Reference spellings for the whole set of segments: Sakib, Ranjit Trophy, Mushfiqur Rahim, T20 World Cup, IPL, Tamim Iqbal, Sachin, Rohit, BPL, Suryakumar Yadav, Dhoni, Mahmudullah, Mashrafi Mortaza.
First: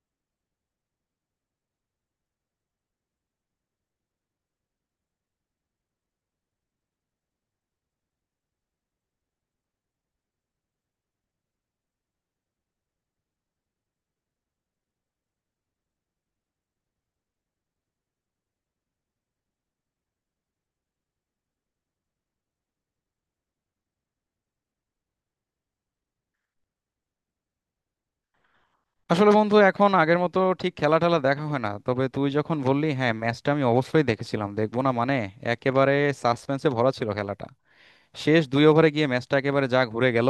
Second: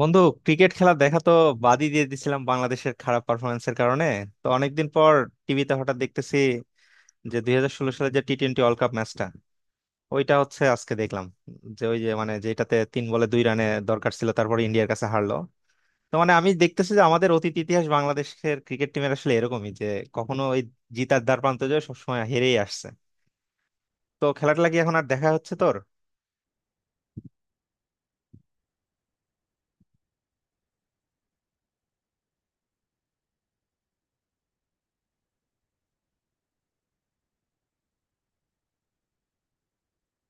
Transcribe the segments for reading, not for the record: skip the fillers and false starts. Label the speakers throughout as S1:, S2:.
S1: বন্ধু, ক্রিকেট খেলা দেখা তো বাদই দিয়ে দিছিলাম বাংলাদেশের খারাপ পারফরমেন্সের কারণে। তো অনেকদিন পর টিভিতে হঠাৎ দেখতেছি যে 2016 সালে যে টি টোয়েন্টি ওয়ার্ল্ড কাপ ম্যাচটা, ওইটা হচ্ছে আজকে দেখলাম, যে ওই যে মানে যেটাতে 3 বলে 2 রানে দরকার ছিল, তারপর ইন্ডিয়ার কাছে হারলো। তো মানে আমি দেখতেছি যে আমাদের অতীত ইতিহাস বাংলাদেশের ক্রিকেট টিমের আসলে এরকমই, যে কখনো ওই জিতার দ্বার প্রান্তে যায়, সবসময় হেরেই আসছে। তো খেলাটা কি এখন আর দেখা হচ্ছে তোর?
S2: আসলে বন্ধু, এখন আগের মতো ঠিক খেলা টেলা দেখা হয় না। তবে তুই যখন বললি, হ্যাঁ ম্যাচটা আমি অবশ্যই দেখেছিলাম, দেখবো না মানে, একেবারে সাসপেন্সে ভরা ছিল খেলাটা। শেষ 2 ওভারে গিয়ে ম্যাচটা একেবারে যা ঘুরে গেল।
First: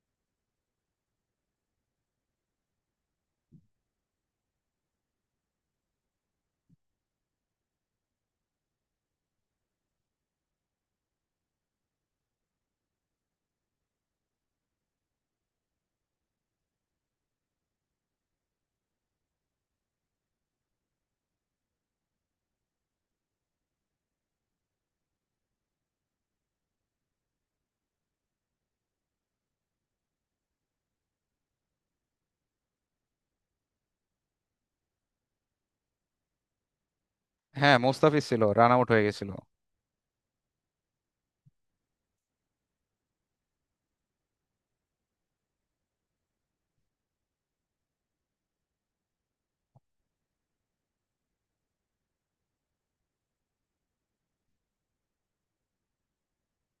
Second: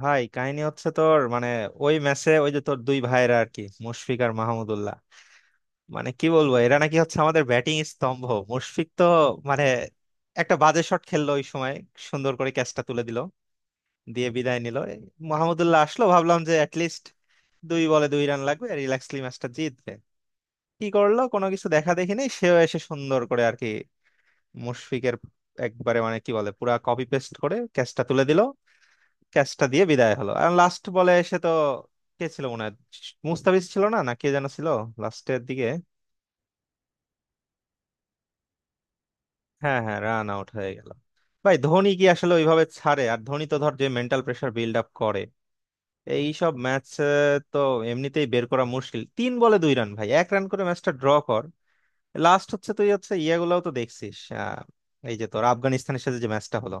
S1: ভাই, কাহিনী হচ্ছে তোর মানে, ওই ম্যাচে ওই যে তোর 2 ভাইরা আর কি, মুশফিক আর মাহমুদুল্লাহ, মানে কি বলবো এরা নাকি হচ্ছে আমাদের ব্যাটিং স্তম্ভ। মুশফিক তো মানে একটা বাজে শট খেললো ওই সময়, সুন্দর করে ক্যাচটা তুলে দিল, দিয়ে বিদায় নিল। এই মাহমুদুল্লাহ আসলো, ভাবলাম যে অ্যাটলিস্ট 2 বলে 2 রান লাগবে, রিল্যাক্সলি ম্যাচটা জিতবে। কি করলো, কোনো কিছু দেখা দেখি নেই, সেও এসে সুন্দর করে আর কি, মুশফিকের একবারে মানে কি বলে পুরা কপি পেস্ট করে ক্যাচটা তুলে দিল, ক্যাচটা দিয়ে বিদায় হলো। আর লাস্ট বলে এসে তো কে ছিল মনে হয়, মুস্তাফিজ ছিল, না না কে যেন ছিল লাস্টের দিকে।
S2: হ্যাঁ, মোস্তাফিজ ছিল, রান আউট হয়ে গেছিল।
S1: হ্যাঁ, হ্যাঁ, রান আউট হয়ে গেল। ভাই, ধোনি কি আসলে ওইভাবে ছাড়ে? আর ধোনি তো ধর যে মেন্টাল প্রেসার বিল্ড আপ করে এই সব ম্যাচ, তো এমনিতেই বের করা মুশকিল। 3 বলে দুই রান ভাই, 1 রান করে ম্যাচটা ড্র কর। লাস্ট হচ্ছে তুই হচ্ছে ইয়েগুলাও তো দেখছিস, আহ, এই যে তোর আফগানিস্তানের সাথে যে ম্যাচটা হলো,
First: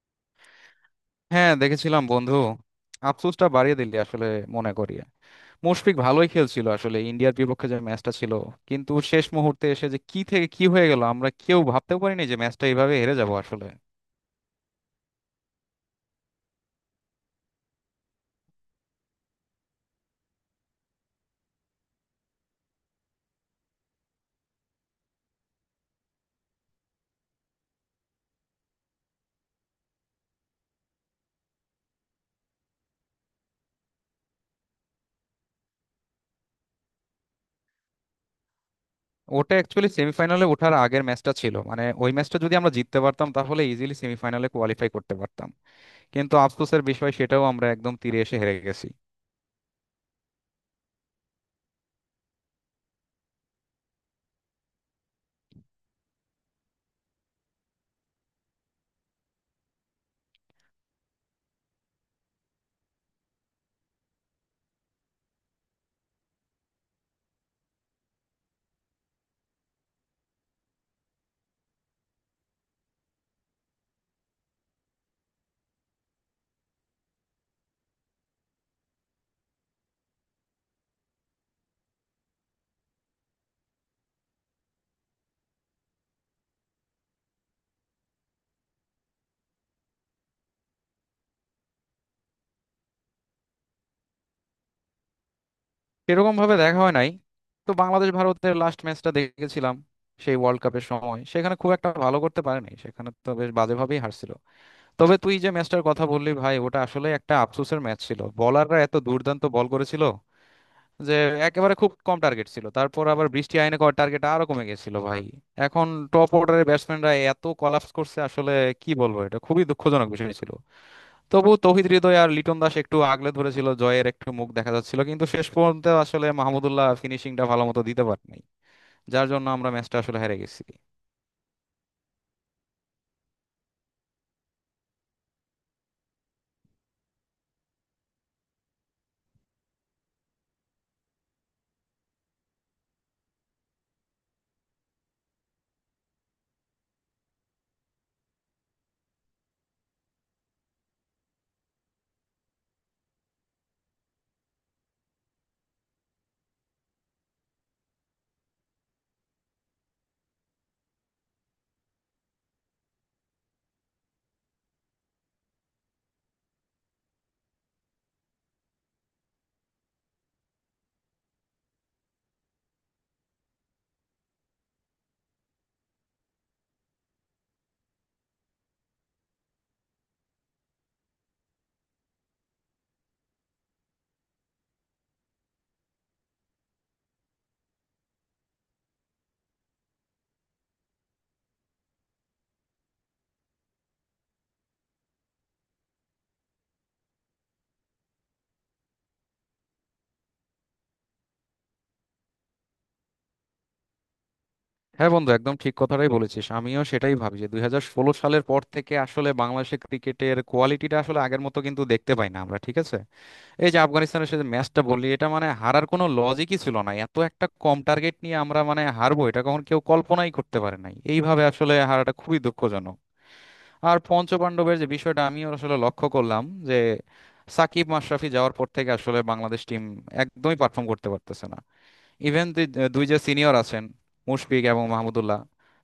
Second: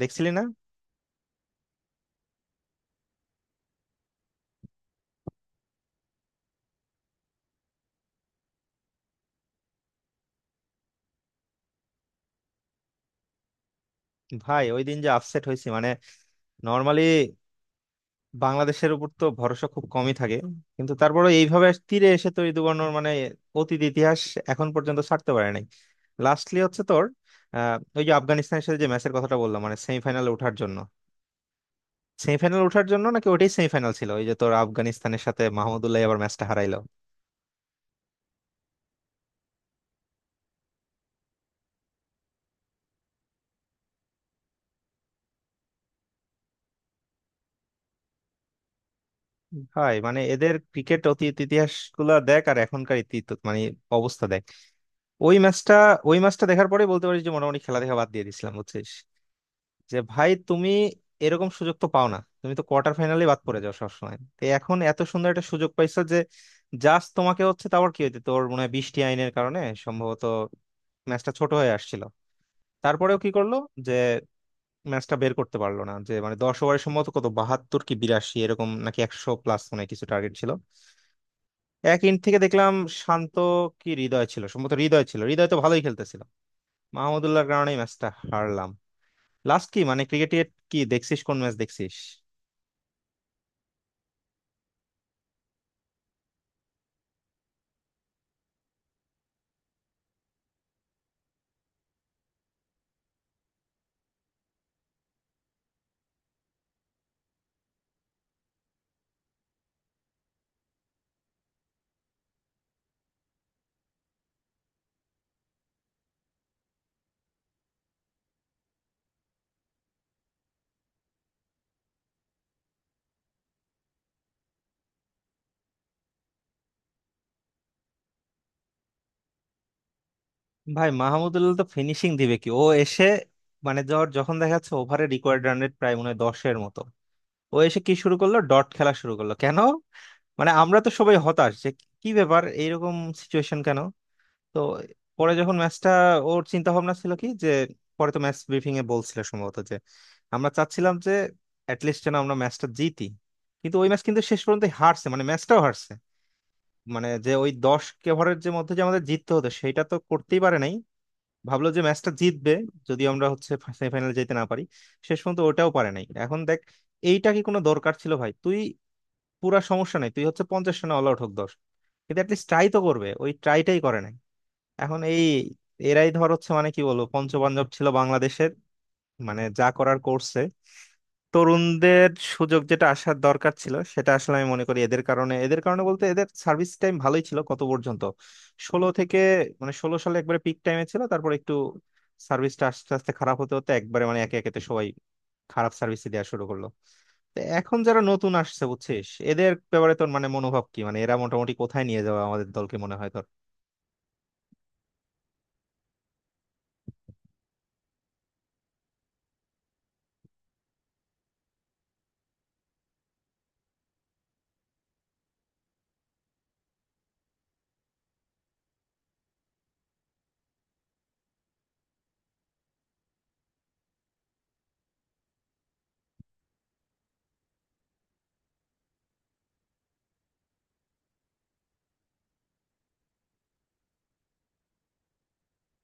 S1: দেখছিলি না?
S2: হ্যাঁ দেখেছিলাম বন্ধু, আফসোসটা বাড়িয়ে দিলি আসলে। মনে করি মুশফিক ভালোই খেলছিল আসলে, ইন্ডিয়ার বিপক্ষে যে ম্যাচটা ছিল। কিন্তু শেষ মুহূর্তে এসে যে কি থেকে কি হয়ে গেল, আমরা কেউ ভাবতেও পারিনি যে ম্যাচটা এইভাবে হেরে যাব আসলে।
S1: ভাই, ওই দিন যে আপসেট হয়েছি মানে, নর্মালি বাংলাদেশের উপর তো ভরসা খুব কমই থাকে, কিন্তু তারপরে এইভাবে তীরে এসে তৈরি দুর্ঘটনার মানে অতীত ইতিহাস এখন পর্যন্ত ছাড়তে পারে নাই। লাস্টলি হচ্ছে তোর ওই যে আফগানিস্তানের সাথে যে ম্যাচের কথাটা বললাম, মানে সেমিফাইনালে ওঠার জন্য, সেমিফাইনাল ওঠার জন্য নাকি ওটাই সেমিফাইনাল ছিল ওই যে তোর আফগানিস্তানের সাথে, মাহমুদুল্লাহ আবার ম্যাচটা হারাইলো।
S2: ওটা অ্যাকচুয়ালি সেমিফাইনালে ওঠার আগের ম্যাচটা ছিল, মানে ওই ম্যাচটা যদি আমরা জিততে পারতাম, তাহলে ইজিলি সেমিফাইনালে কোয়ালিফাই করতে পারতাম। কিন্তু আফসোসের বিষয়, সেটাও আমরা একদম তীরে এসে হেরে গেছি।
S1: ভাই মানে এদের ক্রিকেট অতীত ইতিহাস গুলা দেখ আর এখনকার তো মানে অবস্থা দেখ। ওই ম্যাচটা ওই ম্যাচটা দেখার পরে বলতে পারিস যে মোটামুটি খেলা দেখা বাদ দিয়ে দিয়েছিলাম বুঝছিস। যে ভাই তুমি এরকম সুযোগ তো পাও না, তুমি তো কোয়ার্টার ফাইনালে বাদ পড়ে যাও সবসময়, তো এখন এত সুন্দর একটা সুযোগ পাইছো যে জাস্ট তোমাকে হচ্ছে। তারপর কি হইতে তোর মনে হয় বৃষ্টি আইনের কারণে সম্ভবত ম্যাচটা ছোট হয়ে আসছিল, তারপরেও কি করলো যে ম্যাচটা বের করতে পারলো না। যে মানে 10 ওভারের সম্ভবত কত, 72 কি 82 এরকম নাকি 100 প্লাস, মানে কিছু টার্গেট ছিল। এক ইন থেকে দেখলাম শান্ত কি হৃদয় ছিল, সম্ভবত হৃদয় ছিল, হৃদয় তো ভালোই খেলতেছিল। মাহমুদুল্লাহর কারণে ম্যাচটা হারলাম। লাস্ট কি মানে ক্রিকেটের কি দেখছিস, কোন ম্যাচ দেখছিস?
S2: সেরকম ভাবে দেখা হয় নাই, তো বাংলাদেশ ভারতের লাস্ট ম্যাচটা দেখেছিলাম। সেই ওয়ার্ল্ড কাপের সময় সেখানে খুব একটা ভালো করতে পারেনি, সেখানে তো বেশ বাজেভাবেই হারছিল। তবে তুই যে ম্যাচটার কথা বললি ভাই, ওটা আসলে একটা আফসোসের ম্যাচ ছিল। বলাররা এত দুর্দান্ত বল করেছিল যে একেবারে খুব কম টার্গেট ছিল, তারপর আবার বৃষ্টি আইনে করার টার্গেট আরো কমে গেছিল ভাই। এখন টপ অর্ডারের ব্যাটসম্যানরা এত কলাপস করছে আসলে কি বলবো, এটা খুবই দুঃখজনক বিষয় ছিল। তবু তৌহিদ হৃদয় আর লিটন দাস একটু আগলে ধরেছিল, জয়ের একটু মুখ দেখা যাচ্ছিল, কিন্তু শেষ পর্যন্ত আসলে মাহমুদুল্লাহ ফিনিশিংটা ভালো মতো দিতে পারেনি, যার জন্য আমরা ম্যাচটা আসলে হেরে গেছি।
S1: ভাই মাহমুদুল্লাহ তো ফিনিশিং দিবে কি, ও এসে মানে ধর যখন দেখা যাচ্ছে ওভারে রিকোয়ার্ড রান রেট প্রায় মনে হয় 10 মতো, ও এসে কি শুরু করলো, ডট খেলা শুরু করলো কেন? মানে আমরা তো সবাই হতাশ যে কি ব্যাপার, এইরকম সিচুয়েশন কেন? তো পরে যখন ম্যাচটা, ওর চিন্তা ভাবনা ছিল কি যে, পরে তো ম্যাচ ব্রিফিং এ বলছিল সম্ভবত যে আমরা চাচ্ছিলাম যে অ্যাটলিস্ট যেন আমরা ম্যাচটা জিতি, কিন্তু ওই ম্যাচ কিন্তু শেষ পর্যন্ত হারছে, মানে ম্যাচটাও হারছে। মানে যে ওই 10 ওভারের যে মধ্যে যে আমাদের জিততে হতো, সেটা তো করতেই পারে নাই। ভাবলো যে ম্যাচটা জিতবে যদি আমরা হচ্ছে সেমিফাইনালে যেতে না পারি, শেষ পর্যন্ত ওটাও পারে নাই এখন দেখ। এইটা কি কোনো দরকার ছিল ভাই? তুই পুরা, সমস্যা নাই, তুই হচ্ছে 50 রানে অল আউট হোক, 10, কিন্তু অ্যাটলিস্ট ট্রাই তো করবে, ওই ট্রাইটাই করে নাই। এখন এই এরাই ধর হচ্ছে মানে কি বলবো পঞ্চপাণ্ডব ছিল বাংলাদেশের, মানে যা করার করছে, তরুণদের সুযোগ যেটা আসার দরকার ছিল সেটা আসলে আমি মনে করি এদের কারণে বলতে এদের সার্ভিস টাইম ভালোই ছিল কত পর্যন্ত, 2016 থেকে, মানে 2016 সালে একবারে পিক টাইমে ছিল, তারপর একটু সার্ভিসটা আস্তে আস্তে খারাপ হতে হতে একবারে মানে একে একেতে সবাই খারাপ সার্ভিস দেওয়া শুরু করলো। তো এখন যারা নতুন আসছে বুঝছিস, এদের ব্যাপারে তোর মানে মনোভাব কি, মানে এরা মোটামুটি কোথায় নিয়ে যাবে আমাদের দলকে, মনে হয় তোর?
S2: হ্যাঁ বন্ধু, একদম ঠিক কথাটাই বলেছিস। আমিও সেটাই ভাবি যে 2016 সালের পর থেকে আসলে বাংলাদেশের ক্রিকেটের কোয়ালিটিটা আসলে আগের মতো কিন্তু দেখতে পাই না আমরা, ঠিক আছে। এই যে আফগানিস্তানের সাথে ম্যাচটা বললি, এটা মানে হারার কোনো লজিকই ছিল না, এত একটা কম টার্গেট নিয়ে আমরা মানে হারবো, এটা কখন কেউ কল্পনাই করতে পারে নাই। এইভাবে আসলে হারাটা খুবই দুঃখজনক। আর পঞ্চপাণ্ডবের যে বিষয়টা আমিও আসলে লক্ষ্য করলাম যে সাকিব মাশরাফি যাওয়ার পর থেকে আসলে বাংলাদেশ টিম একদমই পারফর্ম করতে পারতেছে না। ইভেন দুই যে সিনিয়র আছেন, মুশফিক এবং মাহমুদুল্লাহ,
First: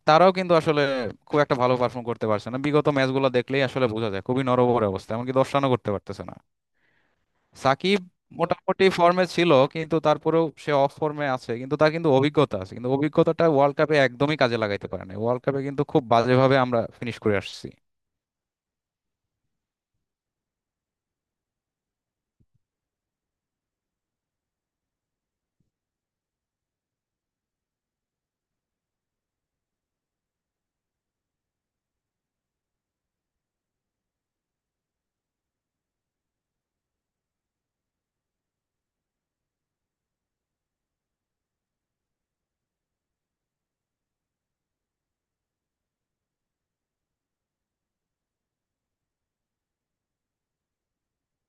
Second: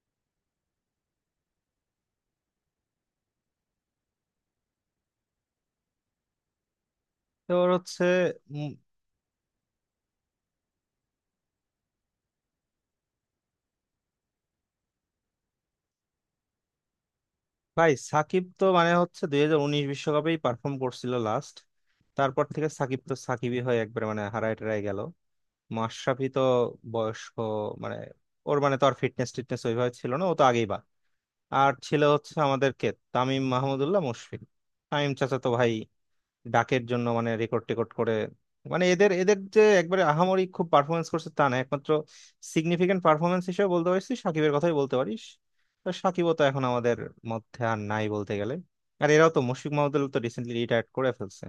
S2: তারাও কিন্তু আসলে খুব একটা ভালো পারফর্ম করতে পারছে না। বিগত ম্যাচগুলো দেখলেই আসলে বোঝা যায় খুবই নড়বড়ে অবস্থা, এমনকি 10 রানও করতে পারতেছে না।
S1: তোর
S2: সাকিব
S1: হচ্ছে
S2: মোটামুটি ফর্মে ছিল, কিন্তু তারপরেও সে অফ ফর্মে আছে, কিন্তু তার কিন্তু অভিজ্ঞতা আছে, কিন্তু অভিজ্ঞতাটা ওয়ার্ল্ড কাপে একদমই কাজে লাগাইতে পারে না। ওয়ার্ল্ড কাপে কিন্তু খুব বাজেভাবে আমরা ফিনিশ করে আসছি।
S1: ভাই সাকিব তো মানে হচ্ছে 2019 বিশ্বকাপেই পারফর্ম করছিল লাস্ট, তারপর থেকে সাকিব তো সাকিবই হয়ে একবারে মানে হারায় টারায় গেল। মাশরাফি তো বয়স্ক মানে, ওর মানে তো আর ফিটনেস টিটনেস ওইভাবে ছিল না, ও তো আগেই বা আর ছিল হচ্ছে আমাদেরকে তামিম, মাহমুদুল্লাহ, মুশফিক। তামিম চাচা তো ভাই ডাকের জন্য মানে রেকর্ড টেকর্ড করে, মানে এদের এদের যে একবারে আহামরি খুব পারফরমেন্স করছে তা না, একমাত্র সিগনিফিকেন্ট পারফরমেন্স হিসেবে বলতে পারিস তুই সাকিবের কথাই বলতে পারিস। তো সাকিবও তো এখন আমাদের মধ্যে আর নাই বলতে গেলে। আর এরাও তো মুশফিক মাহমুদুল তো রিসেন্টলি রিটায়ার করে ফেলছে।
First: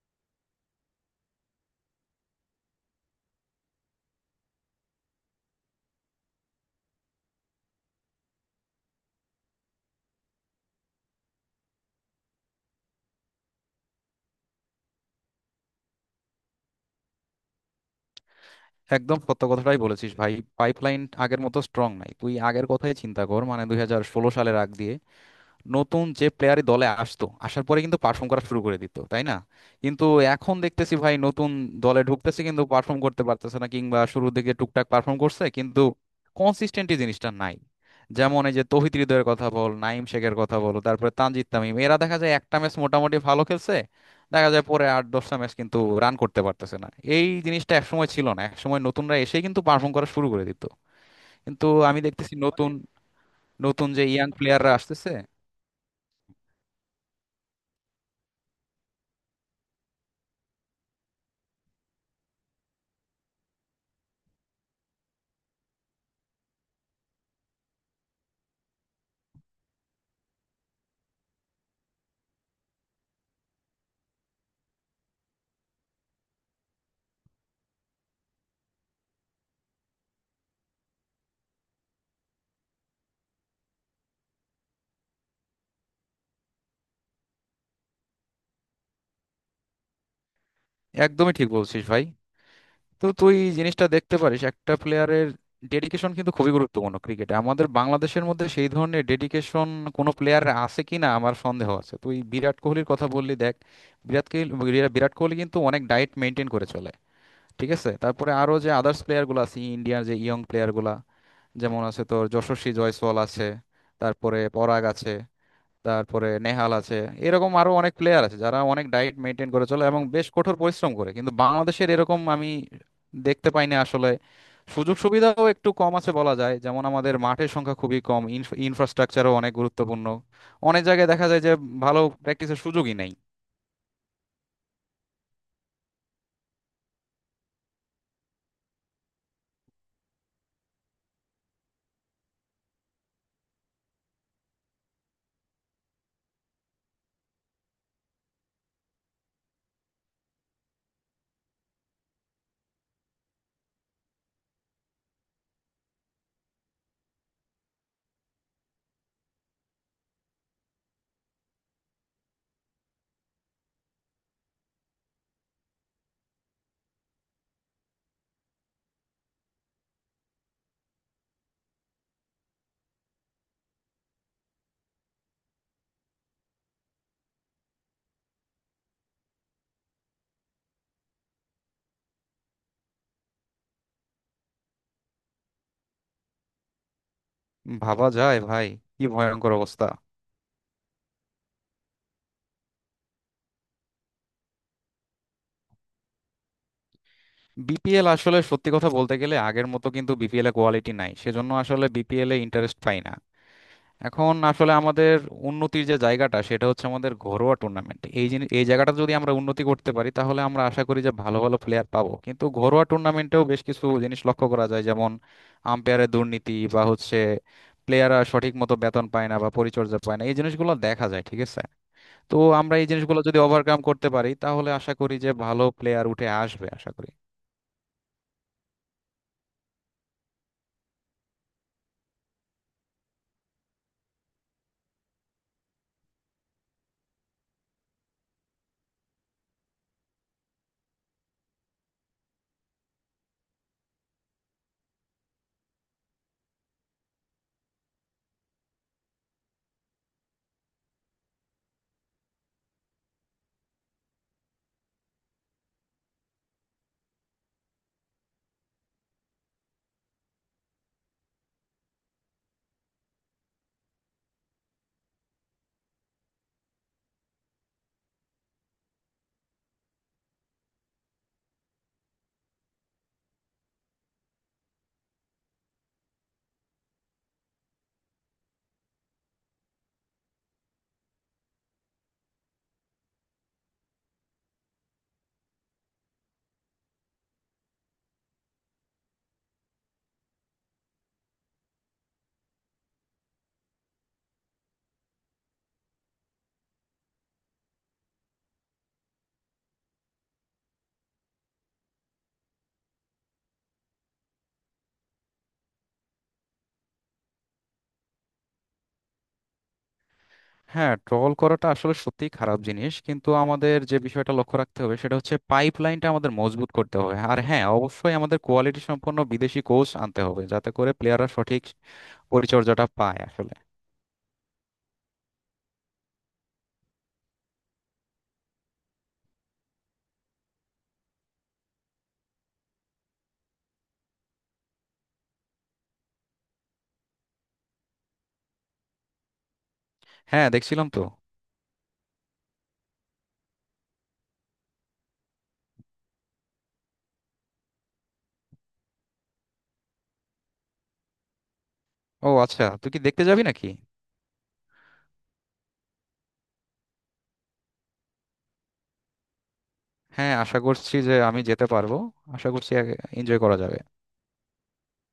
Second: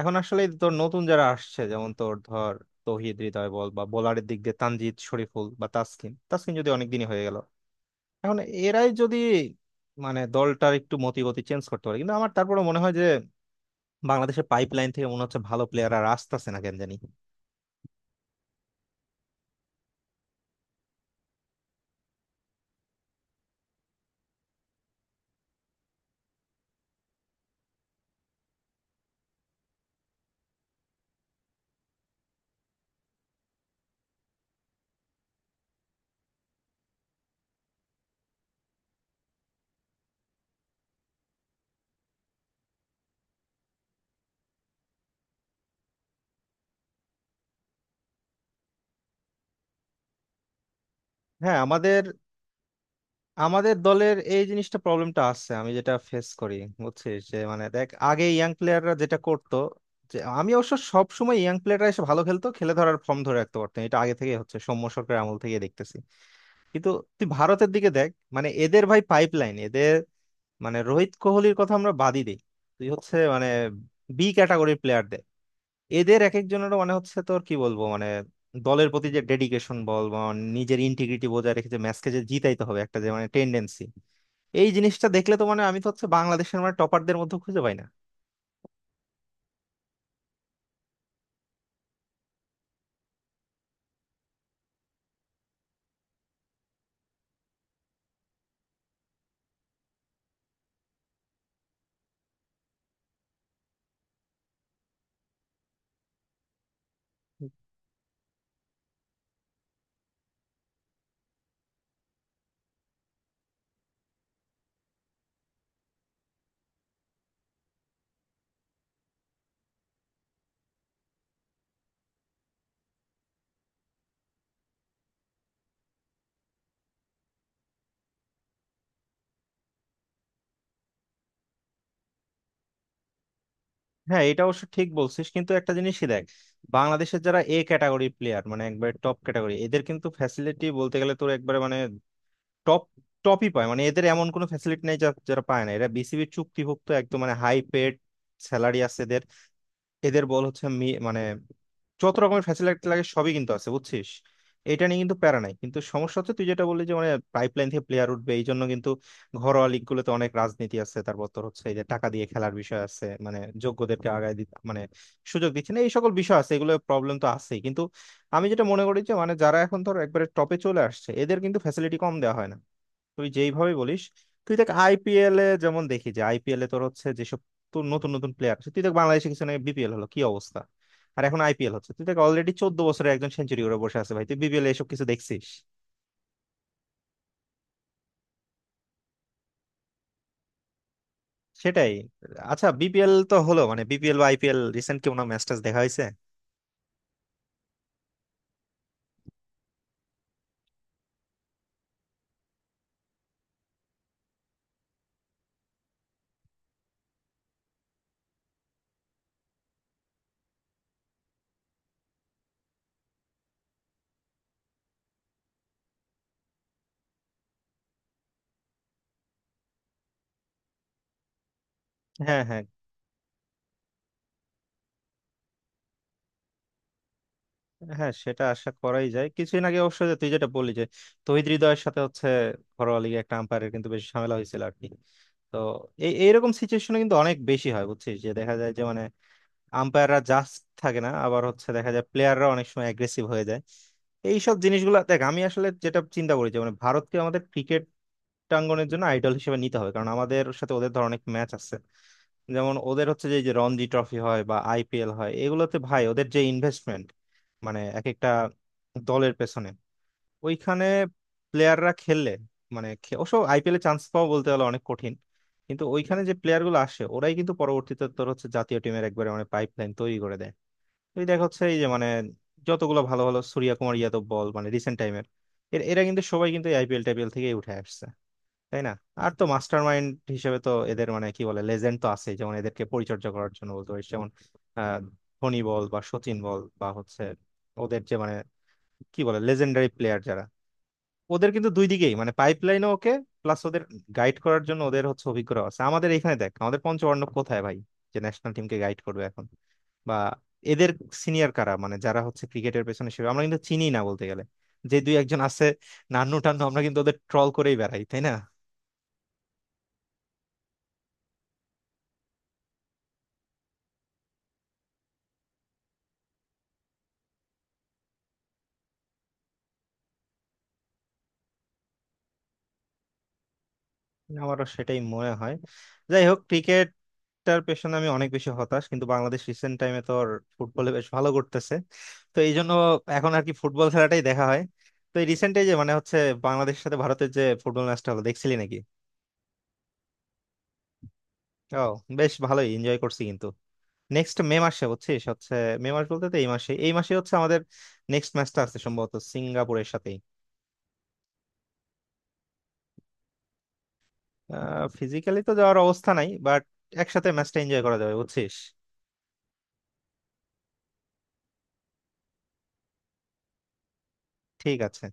S1: এখন আসলে তোর নতুন যারা আসছে যেমন তোর ধর তৌহিদ হৃদয় বল, বা বোলারের দিক দিয়ে তানজিদ, শরীফুল, বা তাসকিন, তাসকিন যদি অনেকদিনই হয়ে গেল। এখন এরাই যদি মানে দলটার একটু মতিগতি চেঞ্জ করতে পারে, কিন্তু আমার তারপরে মনে হয় যে বাংলাদেশের পাইপলাইন থেকে মনে হচ্ছে ভালো প্লেয়ার আর আসতেছে না, কেন জানি।
S2: একদম সত্য কথাটাই বলেছিস ভাই। পাইপলাইন আগের মতো স্ট্রং নাই। তুই আগের কথাই চিন্তা কর, মানে 2016 সালের আগ দিয়ে নতুন যে প্লেয়ারই দলে আসতো, আসার পরে কিন্তু পারফর্ম করা শুরু করে দিত, তাই না? কিন্তু এখন দেখতেছি ভাই, নতুন দলে ঢুকতেছে কিন্তু পারফর্ম করতে পারতেছে না, কিংবা শুরুর দিকে টুকটাক পারফর্ম করছে কিন্তু কনসিস্টেন্টি জিনিসটা নাই। যেমন এই যে তৌহিদ হৃদয়ের কথা বল, নাইম শেখের কথা বল, তারপরে তানজিদ তামিম, এরা দেখা যায় একটা ম্যাচ মোটামুটি ভালো খেলছে, দেখা যায় পরে আট দশটা ম্যাচ কিন্তু রান করতে পারতেছে না। এই জিনিসটা একসময় ছিল না, একসময় নতুনরা এসেই কিন্তু পারফর্ম করা শুরু করে দিত।
S1: হ্যাঁ,
S2: কিন্তু আমি
S1: আমাদের
S2: দেখতেছি নতুন,
S1: আমাদের
S2: নতুন যে
S1: দলের
S2: ইয়াং
S1: এই
S2: প্লেয়াররা
S1: জিনিসটা
S2: আসতেছে।
S1: প্রবলেমটা আছে, আমি যেটা ফেস করি, বুঝছিস, যে মানে দেখ আগে ইয়াং প্লেয়াররা যেটা করতো, যে আমি অবশ্য সব সময় ইয়াং প্লেয়াররা এসে ভালো খেলতো, খেলে ধরার ফর্ম ধরে রাখতে পারতো, এটা আগে থেকে হচ্ছে সৌম্য সরকারের আমল থেকে দেখতেছি। কিন্তু তুই ভারতের দিকে দেখ মানে এদের ভাই পাইপলাইন, এদের মানে রোহিত কোহলির কথা আমরা বাদই দিই, তুই হচ্ছে মানে বি ক্যাটাগরির প্লেয়ার দে, এদের এক একজনের মানে হচ্ছে তোর কি বলবো মানে দলের প্রতি যে ডেডিকেশন বল বা নিজের ইন্টিগ্রিটি বজায় রেখে যে ম্যাচকে যে জিতাইতে হবে একটা যে মানে টেন্ডেন্সি, এই জিনিসটা দেখলে তো মানে আমি তো হচ্ছে বাংলাদেশের মানে টপারদের মধ্যে খুঁজে পাই না।
S2: একদমই ঠিক বলছিস ভাই। তো তুই জিনিসটা দেখতে পারিস, একটা প্লেয়ারের ডেডিকেশন কিন্তু খুবই গুরুত্বপূর্ণ ক্রিকেটে। আমাদের বাংলাদেশের মধ্যে সেই ধরনের ডেডিকেশন কোনো প্লেয়ার আছে কিনা আমার সন্দেহ আছে। তুই বিরাট কোহলির কথা বললি, দেখ, বিরাট কোহলি কিন্তু অনেক ডায়েট মেনটেন করে চলে, ঠিক আছে। তারপরে আরো যে আদার্স প্লেয়ারগুলো আছে ইন্ডিয়ার, যে ইয়ং প্লেয়ারগুলো, যেমন আছে তোর যশস্বী জয়সওয়াল আছে, তারপরে পরাগ আছে, তারপরে নেহাল আছে, এরকম আরো অনেক প্লেয়ার আছে যারা অনেক ডায়েট মেনটেন করে চলে এবং বেশ কঠোর পরিশ্রম করে, কিন্তু বাংলাদেশের এরকম আমি দেখতে পাই না আসলে। সুযোগ সুবিধাও একটু কম আছে বলা যায়, যেমন আমাদের মাঠের সংখ্যা খুবই কম। ইনফ্রাস্ট্রাকচারও অনেক গুরুত্বপূর্ণ, অনেক জায়গায় দেখা যায় যে ভালো প্র্যাকটিসের সুযোগই নেই।
S1: হ্যাঁ এটা অবশ্য ঠিক বলছিস, কিন্তু একটা জিনিসই দেখ বাংলাদেশের যারা এ ক্যাটাগরি প্লেয়ার মানে একবারে টপ ক্যাটাগরি, এদের কিন্তু ফ্যাসিলিটি বলতে গেলে তোর একবারে মানে টপ টপই পায়, মানে এদের এমন কোনো ফ্যাসিলিটি নেই যারা পায় না। এরা বিসিবির চুক্তিভুক্ত, একদম মানে হাই পেড স্যালারি আছে এদের। এদের বল হচ্ছে মানে যত রকমের ফ্যাসিলিটি লাগে সবই কিন্তু আছে বুঝছিস, এটা নিয়ে কিন্তু প্যারা নাই। কিন্তু সমস্যা হচ্ছে তুই যেটা বললি যে মানে পাইপলাইন থেকে প্লেয়ার উঠবে এই জন্য কিন্তু ঘরোয়া লিগ গুলোতে অনেক রাজনীতি আছে, তারপর তোর হচ্ছে এই যে টাকা দিয়ে খেলার বিষয় আছে, মানে যোগ্যদেরকে আগায় দিতে মানে সুযোগ দিচ্ছে না, এই সকল বিষয় আছে, এগুলো প্রবলেম তো আছেই। কিন্তু আমি যেটা মনে করি যে মানে যারা এখন ধর একবারে টপে চলে আসছে এদের কিন্তু ফ্যাসিলিটি কম দেওয়া হয় না তুই যেইভাবে বলিস। তুই দেখ আইপিএল এ যেমন দেখি যে আইপিএল এ তোর হচ্ছে যেসব তো নতুন নতুন প্লেয়ার আছে, তুই দেখ বাংলাদেশে কিছু নেই, বিপিএল হলো কি অবস্থা। আর এখন আইপিএল হচ্ছে তুই দেখ অলরেডি 14 বছরে একজন সেঞ্চুরি করে বসে আছে ভাই, তুই বিপিএল এসব কিছু দেখছিস?
S2: ভাবা যায় ভাই, কি ভয়ঙ্কর অবস্থা।
S1: সেটাই। আচ্ছা বিপিএল তো হলো, মানে বিপিএল বা আইপিএল রিসেন্ট কি কোনো ম্যাচ ট্যাচ দেখা হয়েছে?
S2: বিপিএল আসলে সত্যি কথা বলতে গেলে আগের মতো কিন্তু বিপিএল এ কোয়ালিটি নাই, সেজন্য আসলে বিপিএল এ ইন্টারেস্ট পাই না। এখন আসলে আমাদের উন্নতির যে জায়গাটা সেটা হচ্ছে আমাদের ঘরোয়া টুর্নামেন্ট। এই জিনিস, এই জায়গাটা যদি আমরা উন্নতি করতে পারি, তাহলে আমরা আশা করি যে ভালো ভালো প্লেয়ার পাবো। কিন্তু ঘরোয়া টুর্নামেন্টেও বেশ কিছু জিনিস লক্ষ্য করা যায়, যেমন আম্পায়ারের দুর্নীতি, বা হচ্ছে প্লেয়াররা সঠিক মতো বেতন পায় না বা পরিচর্যা পায় না, এই জিনিসগুলো দেখা যায়, ঠিক আছে। তো
S1: হ্যাঁ, হ্যাঁ।
S2: আমরা এই জিনিসগুলো যদি ওভারকাম করতে পারি, তাহলে আশা করি যে ভালো প্লেয়ার উঠে আসবে, আশা করি।
S1: হ্যাঁ, সেটা আশা করাই যায়। কিছুদিন আগে অবশ্য যে তুই যেটা বললি যে তহিদ হৃদয়ের সাথে হচ্ছে ঘরোয়া লিগে একটা আম্পায়ারের কিন্তু বেশ ঝামেলা হয়েছিল আর কি। তো এই এইরকম সিচুয়েশনে কিন্তু অনেক বেশি হয়, বুঝছিস, যে দেখা যায় যে মানে আম্পায়াররা জাস্ট থাকে না, আবার হচ্ছে দেখা যায় প্লেয়াররা অনেক সময় অ্যাগ্রেসিভ হয়ে যায়। এইসব জিনিসগুলো দেখ, আমি আসলে যেটা চিন্তা করি যে মানে ভারতকে আমাদের ক্রিকেট প্রাঙ্গনের জন্য আইডল হিসেবে নিতে হবে কারণ আমাদের সাথে ওদের ধর অনেক ম্যাচ আছে। যেমন ওদের হচ্ছে যে এই যে রঞ্জি ট্রফি হয় বা আইপিএল হয়, এগুলোতে ভাই ওদের যে ইনভেস্টমেন্ট মানে এক একটা দলের পেছনে, ওইখানে প্লেয়াররা খেললে মানে অবশ্য আইপিএলে চান্স পাওয়া বলতে গেলে অনেক কঠিন, কিন্তু ওইখানে যে প্লেয়ার গুলো আসে ওরাই কিন্তু পরবর্তীতে তোর হচ্ছে জাতীয় টিমের একবারে মানে পাইপ লাইন তৈরি করে দেয়। তুই দেখ হচ্ছে এই যে মানে যতগুলো ভালো ভালো সূর্যা কুমার যাদব বল মানে রিসেন্ট টাইমের, এরা কিন্তু সবাই কিন্তু আইপিএল টাইপিএল থেকে উঠে আসছে, তাই না? আর তো মাস্টার মাইন্ড হিসেবে তো এদের মানে কি বলে লেজেন্ড তো আছে যেমন, এদেরকে পরিচর্যা করার জন্য বলতে পারিস যেমন আহ ধোনি বল বা সচিন বল বা হচ্ছে ওদের যে মানে কি বলে লেজেন্ডারি প্লেয়ার যারা, ওদের কিন্তু দুই দিকেই মানে পাইপ লাইনে ওকে। প্লাস ওদের গাইড করার জন্য ওদের হচ্ছে অভিজ্ঞতা আছে। আমাদের এখানে দেখ আমাদের পঞ্চপাণ্ডব কোথায় ভাই যে ন্যাশনাল টিমকে গাইড করবে এখন, বা এদের সিনিয়র কারা মানে যারা হচ্ছে ক্রিকেটের পেছনে, সেভাবে আমরা কিন্তু চিনি না বলতে গেলে, যে দুই একজন আছে নান্নু টান্নু আমরা কিন্তু ওদের ট্রল করেই বেড়াই, তাই না?
S2: হ্যাঁ, ট্রল করাটা আসলে সত্যিই খারাপ জিনিস, কিন্তু আমাদের যে বিষয়টা লক্ষ্য রাখতে হবে সেটা হচ্ছে পাইপ লাইনটা আমাদের মজবুত করতে হবে, আর হ্যাঁ অবশ্যই আমাদের কোয়ালিটি সম্পন্ন বিদেশি কোচ আনতে হবে, যাতে করে প্লেয়াররা সঠিক পরিচর্যাটা পায় আসলে।
S1: আমারও সেটাই মনে হয়। যাই হোক ক্রিকেট টার পেছনে আমি অনেক বেশি হতাশ, কিন্তু বাংলাদেশ রিসেন্ট টাইমে তো ওর ফুটবলে বেশ ভালো করতেছে, তো এই জন্য এখন আর কি ফুটবল খেলাটাই দেখা হয়। তো এই রিসেন্ট যে মানে হচ্ছে বাংলাদেশের সাথে ভারতের যে ফুটবল ম্যাচটা হলো, দেখছিলি নাকি?
S2: হ্যাঁ দেখছিলাম তো।
S1: ও, বেশ ভালোই এনজয় করছি কিন্তু। নেক্সট মে মাসে, বুঝছিস হচ্ছে মে মাস বলতে তো এই মাসে, এই মাসে হচ্ছে আমাদের নেক্সট ম্যাচটা আছে সম্ভবত সিঙ্গাপুরের সাথেই।
S2: ও আচ্ছা, তুই কি দেখতে যাবি নাকি?
S1: ফিজিক্যালি তো যাওয়ার অবস্থা নাই, বাট একসাথে ম্যাচটা এনজয় করা যাবে, বুঝছিস।
S2: হ্যাঁ আশা করছি যে আমি যেতে পারবো। আশা করছি এনজয় করা যাবে।
S1: ঠিক আছে।